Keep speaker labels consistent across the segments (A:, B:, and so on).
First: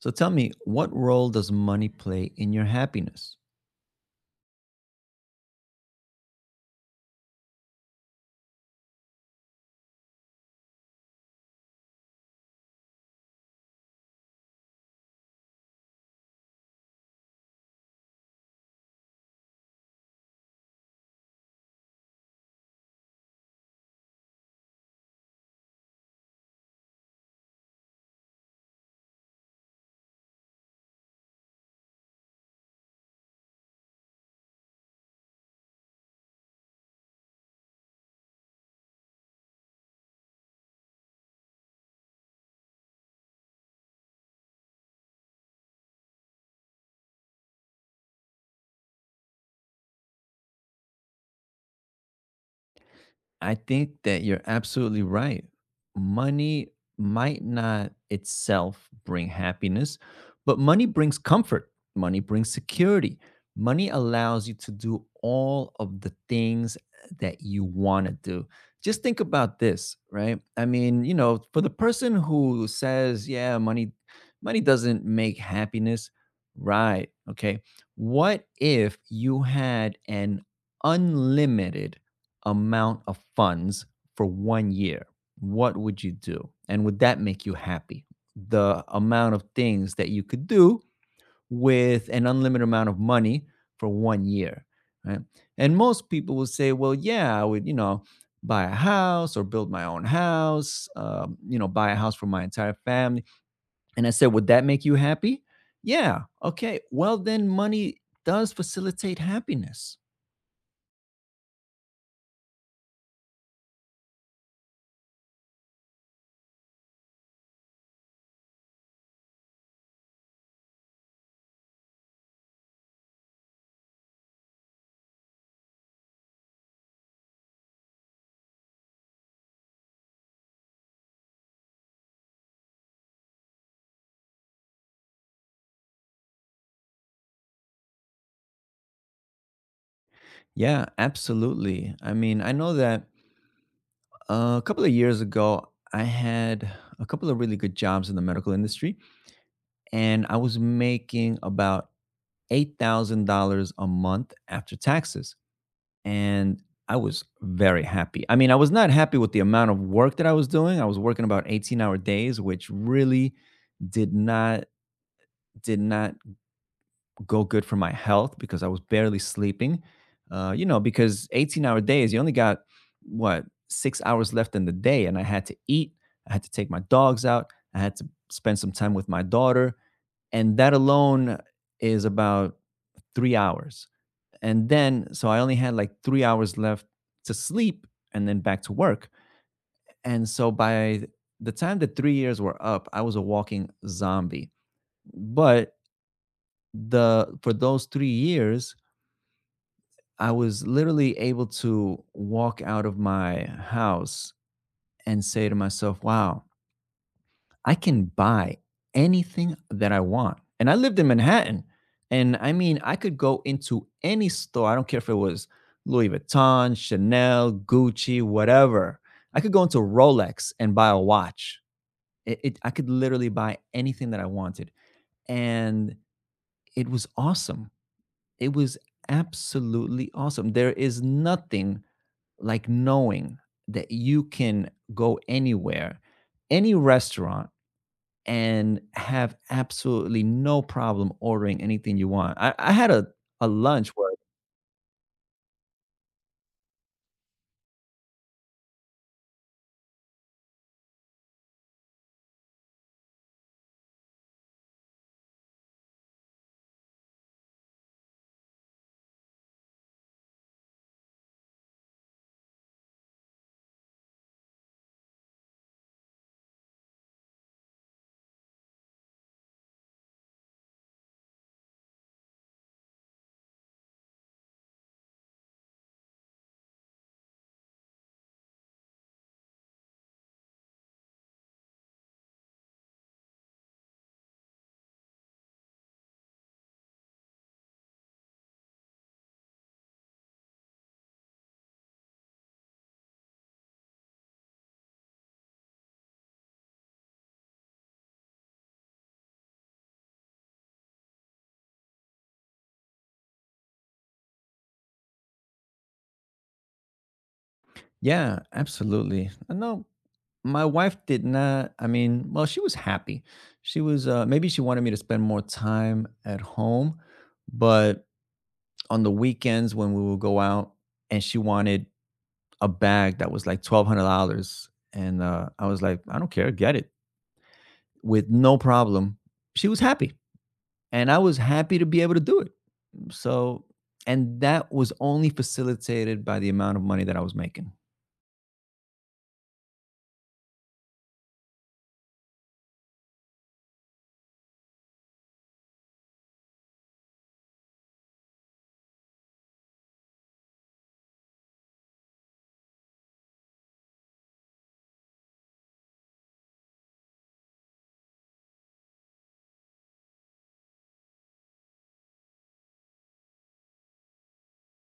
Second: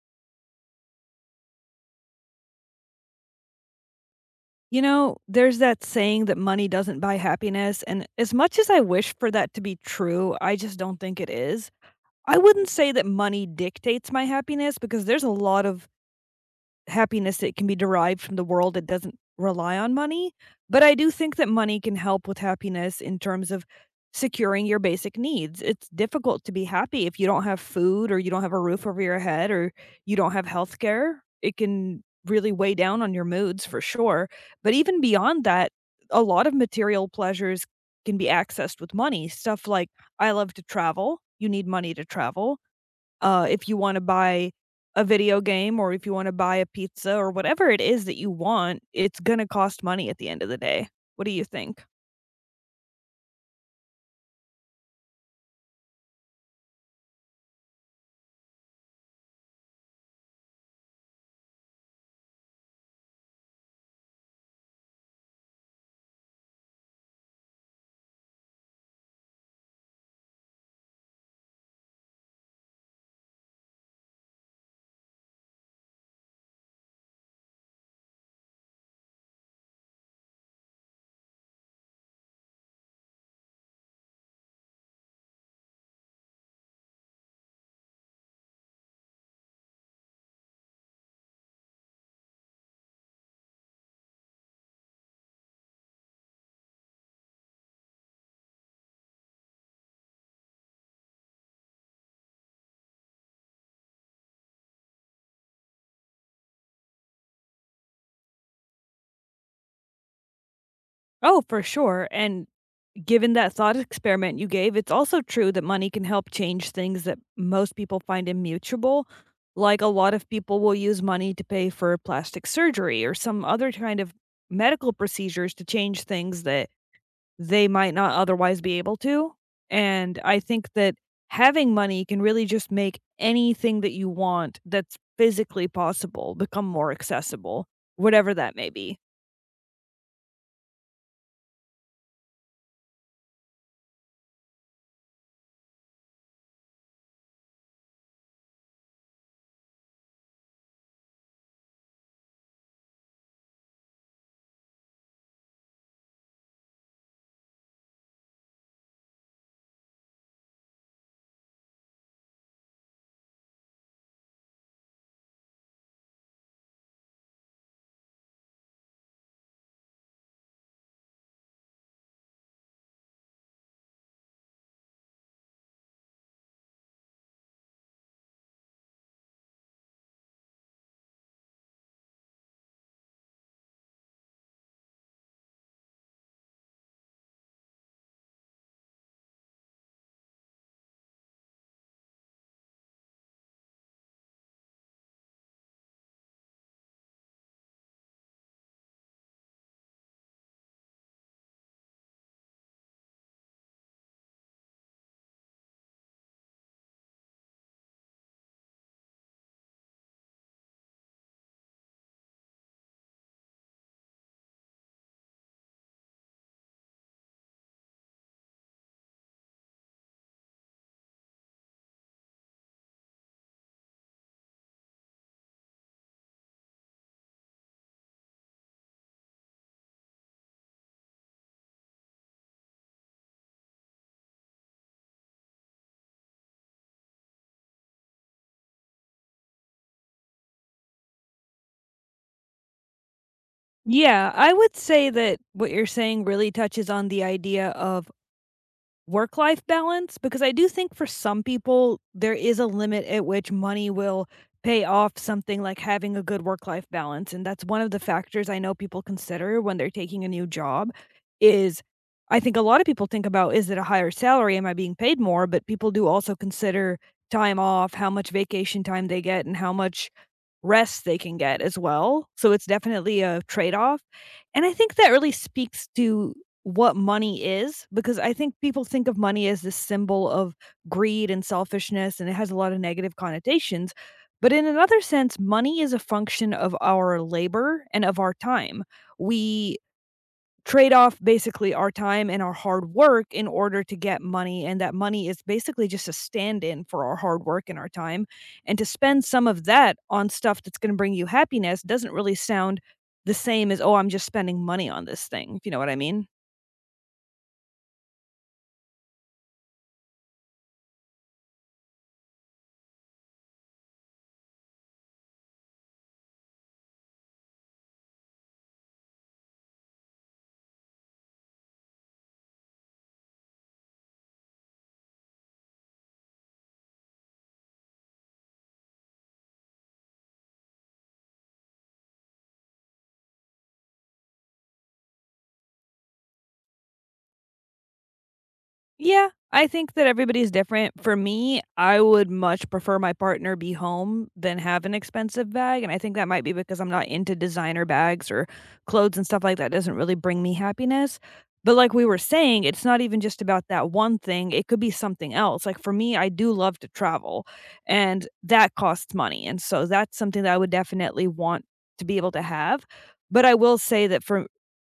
A: So tell me, what role does money play in your happiness?
B: You know, there's that saying that money doesn't buy happiness, and as much as I wish for that to be true, I just don't think it is. I wouldn't say that money dictates my happiness because there's a lot of happiness that can be derived from the world that doesn't rely on money. But I do think that money can help with happiness in terms of securing your basic needs. It's difficult to be happy if you don't have food or you don't have a roof over your head or you don't have health care. It can really weigh down on your moods for sure. But even beyond that, a lot of material pleasures can be accessed with money. Stuff like I love to travel. You need money to travel if you want to buy a video game or if you want to buy a pizza or whatever it is that you want, it's going to cost money at the end of the day. What do you think?
A: I think that you're absolutely right. Money might not itself bring happiness, but money brings comfort. Money brings security. Money allows you to do all of the things that you want to do. Just think about this, right? I mean, you know, for the person who says, yeah, money doesn't make happiness, right? Okay. What if you had an unlimited amount of funds for 1 year, what would you do? And would that make you happy? The amount of things that you could do with an unlimited amount of money for 1 year, right? And most people will say, well, yeah, I would, buy a house or build my own house, buy a house for my entire family. And I said, would that make you happy? Yeah. Okay. Well, then money does facilitate happiness.
B: Oh, for sure. And given that thought experiment you gave, it's also true that money can help change things that most people find immutable. Like a lot of people will use money to pay for plastic surgery or some other kind of medical procedures to change things that they might not otherwise be able to, and I think that having money can really just make anything that you want that's physically possible become more accessible, whatever that may be.
A: Yeah, absolutely. I mean, I know that a couple of years ago, I had a couple of really good jobs in the medical industry, and I was making about $8,000 a month after taxes. And I was very happy. I mean, I was not happy with the amount of work that I was doing. I was working about 18-hour days, which really did not did not go good for my health because I was barely sleeping. Because 18-hour days, you only got what 6 hours left in the day, and I had to eat, I had to take my dogs out, I had to spend some time with my daughter, and that alone is about 3 hours. And then, so I only had like 3 hours left to sleep and then back to work. And so by the time the 3 years were up, I was a walking zombie. But the for those 3 years, I was literally able to walk out of my house and say to myself, wow, I can buy anything that I want. And I lived in Manhattan. And I mean, I could go into any store. I don't care if it was Louis Vuitton, Chanel, Gucci, whatever. I could go into Rolex and buy a watch. I could literally buy anything that I wanted. And it was awesome. It was absolutely awesome. There is nothing like knowing that you can go anywhere, any restaurant, and have absolutely no problem ordering anything you want. I had a lunch where,
B: Yeah, I would say that what you're saying really touches on the idea of work life balance, because I do think for some people there is a limit at which money will pay off something like having a good work life balance, and that's one of the factors I know people consider when they're taking a new job. Is, I think a lot of people think about, is it a higher salary, am I being paid more? But people do also consider time off, how much vacation time they get, and how much rest they can get as well. So it's definitely a trade-off, and I think that really speaks to what money is, because I think people think of money as this symbol of greed and selfishness, and it has a lot of negative connotations. But in another sense, money is a function of our labor and of our time. We trade off basically our time and our hard work in order to get money, and that money is basically just a stand-in for our hard work and our time, and to spend some of that on stuff that's going to bring you happiness doesn't really sound the same as, oh, I'm just spending money on this thing, if you know what I mean.
A: yeah, absolutely. No, my wife did not. I mean, well, she was happy. She was, maybe she wanted me to spend more time at home, but on the weekends when we would go out and she wanted a bag that was like $1,200. And I was like, I don't care, get it with no problem. She was happy, and I was happy to be able to do it. So, and that was only facilitated by the amount of money that I was making.
B: Yeah, I think that everybody's different. For me, I would much prefer my partner be home than have an expensive bag, and I think that might be because I'm not into designer bags or clothes, and stuff like that doesn't really bring me happiness. But like we were saying, it's not even just about that one thing. It could be something else. Like for me, I do love to travel and that costs money. And so that's something that I would definitely want to be able to have. But I will say that for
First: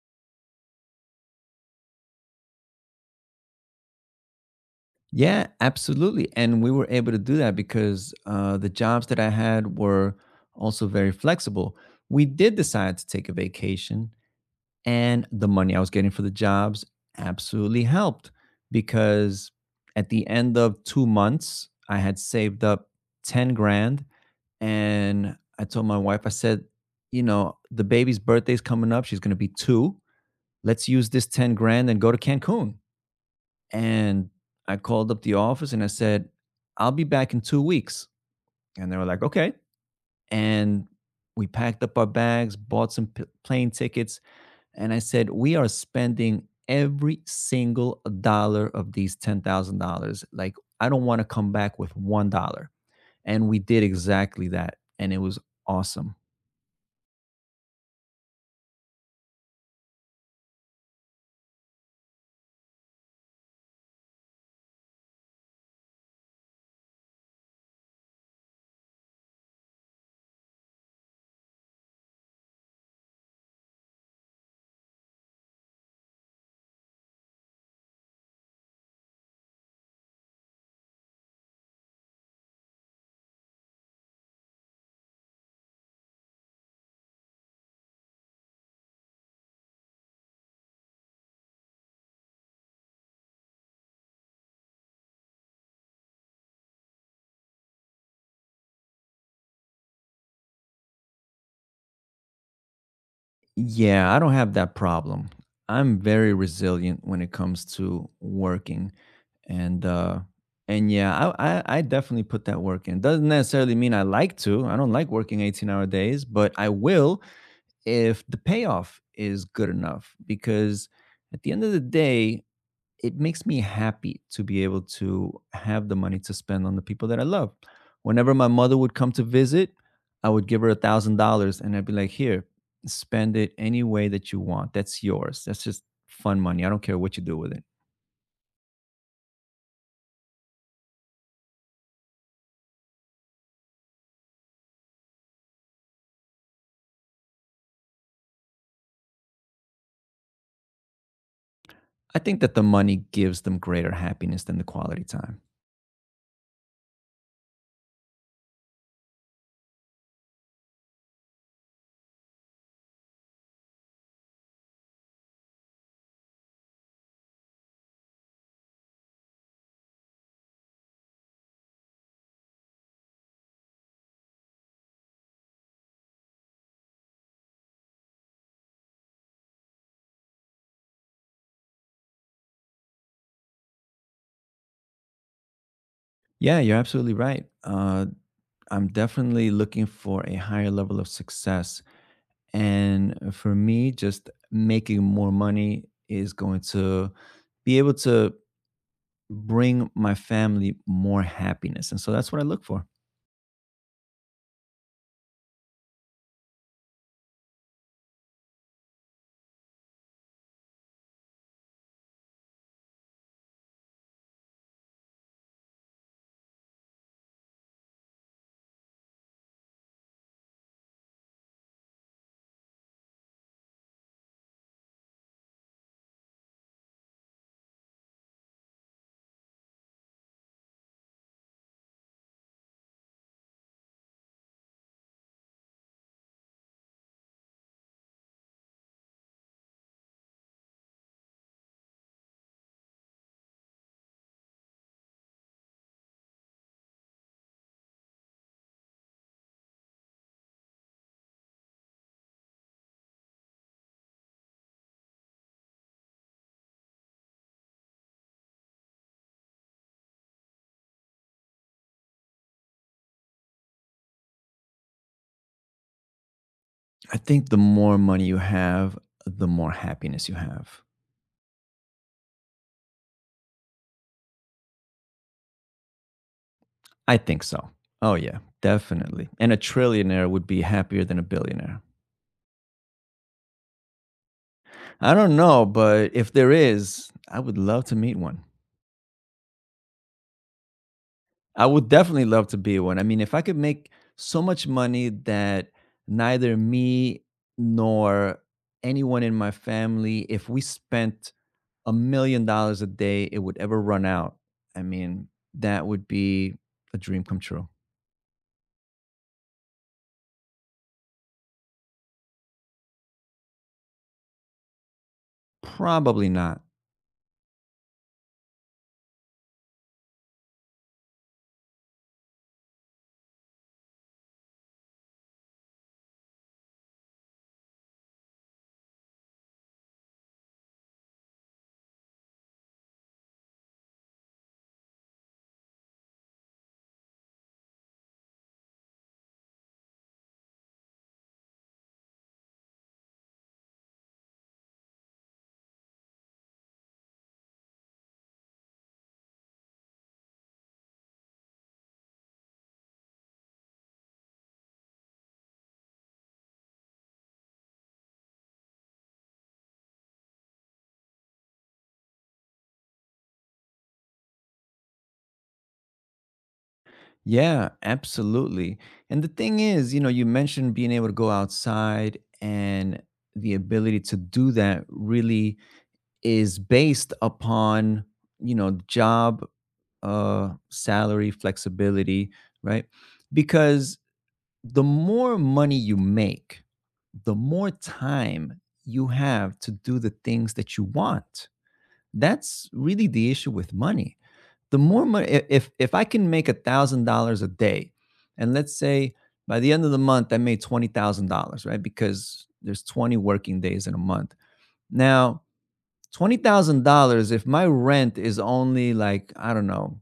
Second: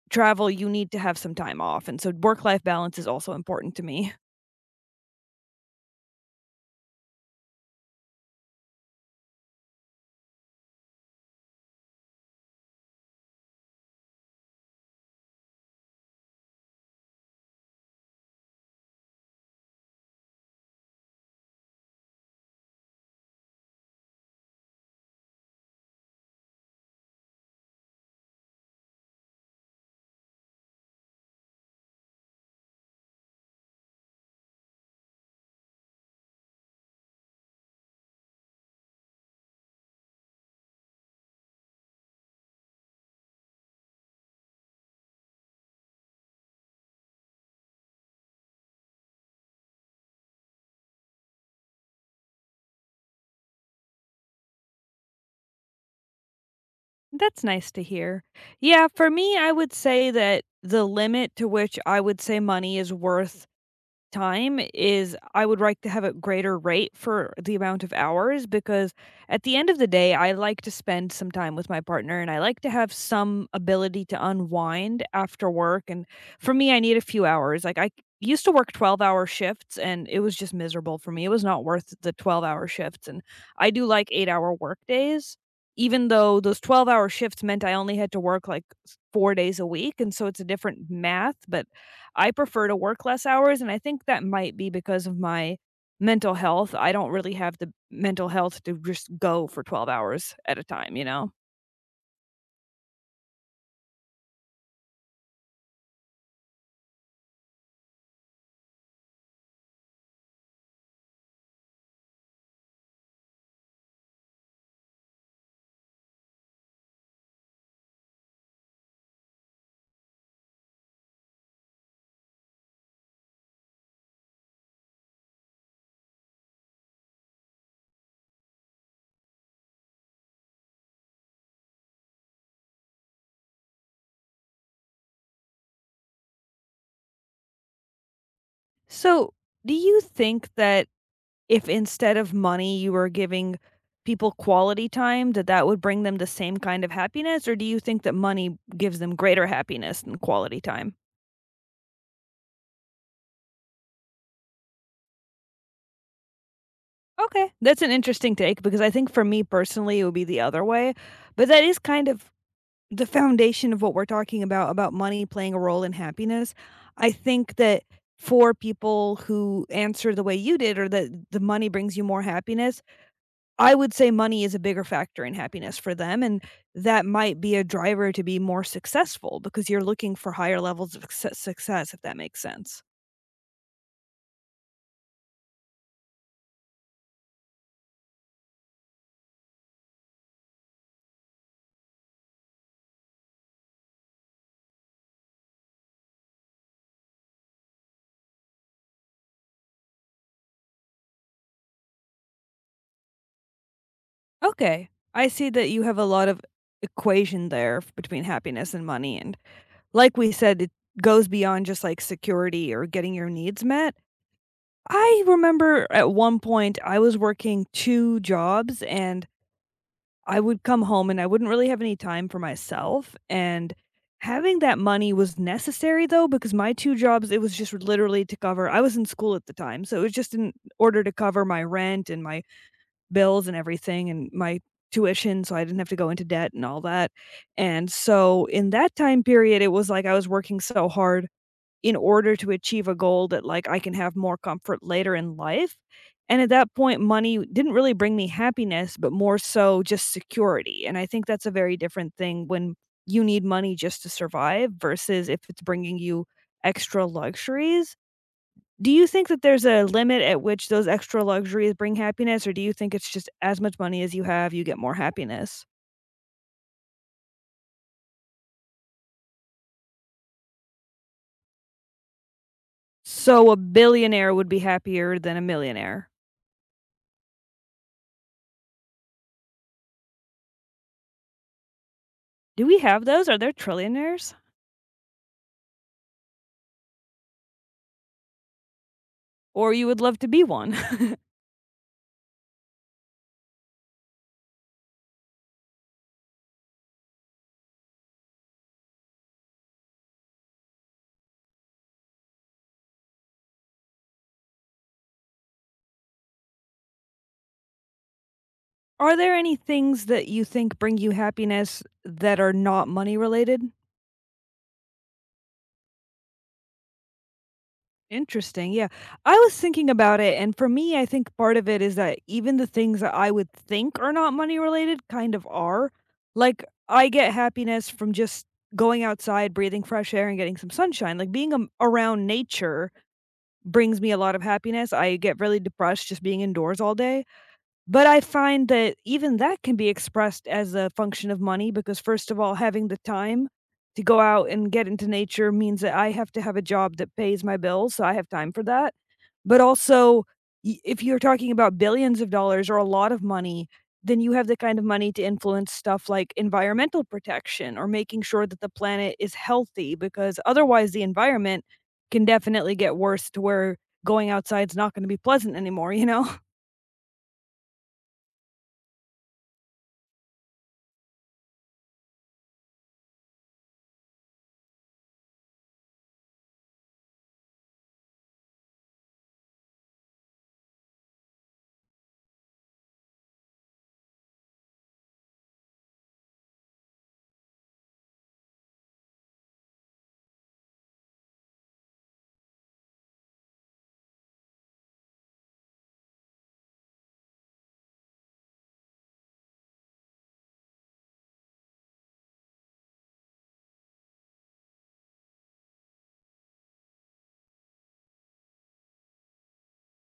B: travel, you need to have some time off. And so work life balance is also important to me.
A: Yeah, absolutely. And we were able to do that because the jobs that I had were also very flexible. We did decide to take a vacation, and the money I was getting for the jobs absolutely helped because at the end of 2 months, I had saved up 10 grand. And I told my wife, I said, the baby's birthday's coming up. She's going to be 2. Let's use this 10 grand and go to Cancun. And I called up the office and I said, I'll be back in 2 weeks. And they were like, okay. And we packed up our bags, bought some plane tickets, and I said, we are spending every single dollar of these $10,000. Like, I don't want to come back with $1. And we did exactly that. And it was awesome.
B: That's nice to hear. Yeah, for me, I would say that the limit to which I would say money is worth time is I would like to have a greater rate for the amount of hours, because at the end of the day, I like to spend some time with my partner and I like to have some ability to unwind after work. And for me, I need a few hours. Like I used to work 12-hour shifts and it was just miserable for me. It was not worth the 12-hour shifts. And I do like 8 hour work days. Even though those 12-hour shifts meant I only had to work like four days a week. And so it's a different math, but I prefer to work less hours, and I think that might be because of my mental health. I don't really have the mental health to just go for 12 hours at a time, you know?
A: Yeah, I don't have that problem. I'm very resilient when it comes to working. And, uh, and yeah, I definitely put that work in. Doesn't necessarily mean I like to. I don't like working 18-hour days, but I will if the payoff is good enough, because at the end of the day, it makes me happy to be able to have the money to spend on the people that I love. Whenever my mother would come to visit, I would give her $1,000, and I'd be like, here, spend it any way that you want. That's yours. That's just fun money. I don't care what you do with it.
B: So, do you think that if instead of money you were giving people quality time, that that would bring them the same kind of happiness? Or do you think that money gives them greater happiness than quality time?
A: I think that the money gives them greater happiness than the quality time.
B: Okay. That's an interesting take, because I think for me personally, it would be the other way. But that is kind of the foundation of what we're talking about money playing a role in happiness. I think that for people who answer the way you did, or that the money brings you more happiness, I would say money is a bigger factor in happiness for them, and that might be a driver to be more successful because you're looking for higher levels of success, success, if that makes sense.
A: Yeah, you're absolutely right. I'm definitely looking for a higher level of success. And for me, just making more money is going to be able to bring my family more happiness. And so that's what I look for.
B: Okay. I see that you have a lot of equation there between happiness and money. And like we said, it goes beyond just like security or getting your needs met. I remember at one point I was working 2 jobs, and I would come home and I wouldn't really have any time for myself. And having that money was necessary though, because my 2 jobs, it was just literally to cover, I was in school at the time. So it was just in order to cover my rent and my bills and everything and my tuition, so I didn't have to go into debt and all that, and so in that time period, it was like I was working so hard in order to achieve a goal that, like, I can have more comfort later in life, and at that point, money didn't really bring me happiness, but more so just security, and I think that's a very different thing when you need money just to survive versus if it's bringing you extra luxuries. Do you think that there's a limit at which those extra luxuries bring happiness, or do you think it's just as much money as you have, you get more happiness?
A: I think the more money you have, the more happiness you have.
B: So a billionaire would be happier than a millionaire.
A: I think so. Oh, yeah, definitely. And a trillionaire would be happier than a billionaire.
B: Do we have those? Are there trillionaires?
A: I don't know, but if there is, I would love to meet one.
B: Or you would love to be one?
A: I would definitely love to be one. I mean, if I could make so much money that neither me nor anyone in my family, if we spent $1 million a day, it would ever run out. I mean, that would be a dream come true.
B: Are there any things that you think bring you happiness that are not money related?
A: Probably not.
B: Interesting. Yeah. I was thinking about it. And for me, I think part of it is that even the things that I would think are not money related kind of are. Like, I get happiness from just going outside, breathing fresh air, and getting some sunshine. Like, being around nature brings me a lot of happiness. I get really depressed just being indoors all day. But I find that even that can be expressed as a function of money because, first of all, having the time to go out and get into nature means that I have to have a job that pays my bills, so I have time for that. But also, y if you're talking about billions of dollars or a lot of money, then you have the kind of money to influence stuff like environmental protection or making sure that the planet is healthy, because otherwise the environment can definitely get worse to where going outside's not gonna be pleasant anymore, you know?
A: Yeah, absolutely. And the thing is, you mentioned being able to go outside, and the ability to do that really is based upon, job, salary, flexibility, right? Because the more money you make, the more time you have to do the things that you want. That's really the issue with money. The more money, if I can make $1,000 a day, and let's say by the end of the month I made $20,000, right? Because there's 20 working days in a month. Now, $20,000, if my rent is only like, I don't know,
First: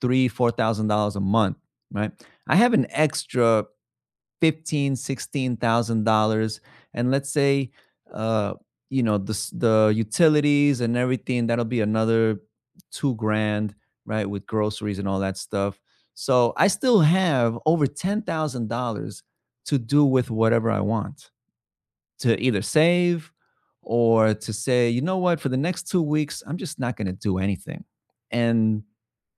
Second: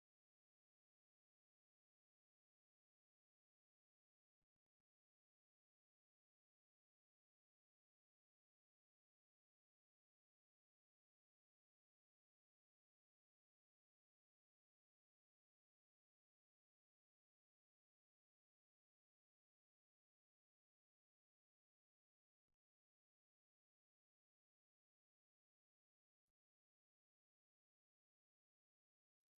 A: three, $4,000 a month, right? I have an extra 15, $16,000, and let's say, uh, the the utilities and everything, that'll be another 2 grand, right, with groceries and all that stuff. So I still have over $10,000 to do with whatever I want, to either save or to say, you know what, for the next 2 weeks, I'm just not going to do anything. And,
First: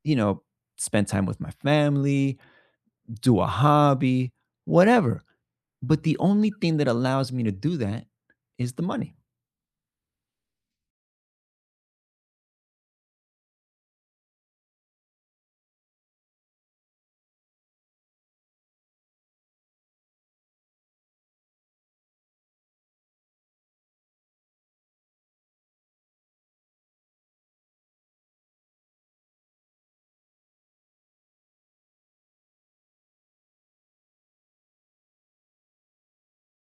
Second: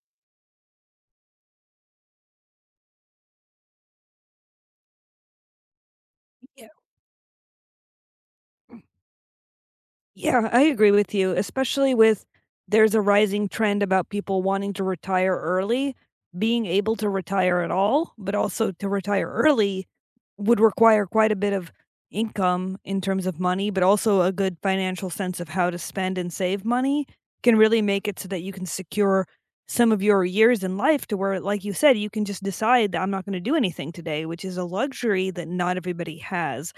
A: you know, spend time with my family, do a hobby, whatever. But the only thing that allows me to do that is the money.
B: Yeah, I agree with you, especially with there's a rising trend about people wanting to retire early. Being able to retire at all, but also to retire early would require quite a bit of income in terms of money, but also a good financial sense of how to spend and save money can really make it so that you can secure some of your years in life to where, like you said, you can just decide that I'm not going to do anything today, which is a luxury that not everybody has.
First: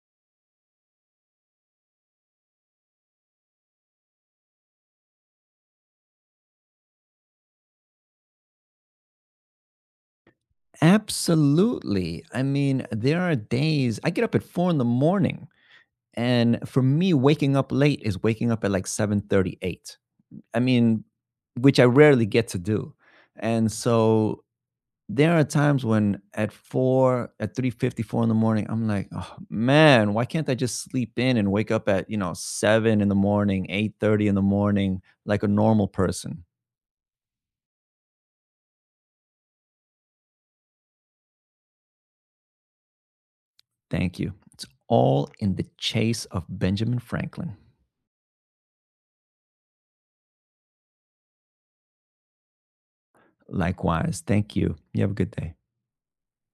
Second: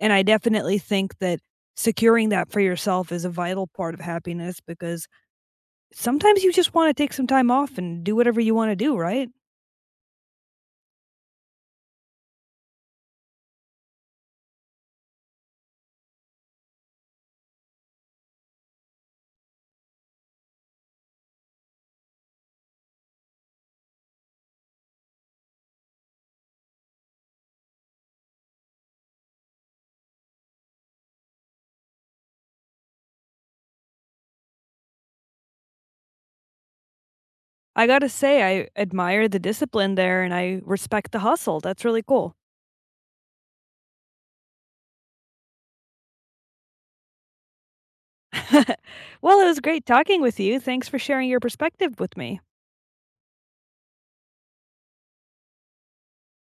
B: And I definitely think that securing that for yourself is a vital part of happiness, because sometimes you just want to take some time off and do whatever you want to do, right?
A: Absolutely. I mean, there are days I get up at 4 in the morning. And for me, waking up late is waking up at like 7:38. I mean, which I rarely get to do. And so there are times when at 4, at 3:54 in the morning, I'm like, "Oh, man, why can't I just sleep in and wake up at, 7 in the morning, 8:30 in the morning like a normal person?"
B: I got to say, I admire the discipline there and I respect the hustle. That's really cool.
A: Thank you. It's all in the chase of Benjamin Franklin.
B: Well, it was great talking with you. Thanks for sharing your perspective with me.
A: Likewise, thank you. You have a good day.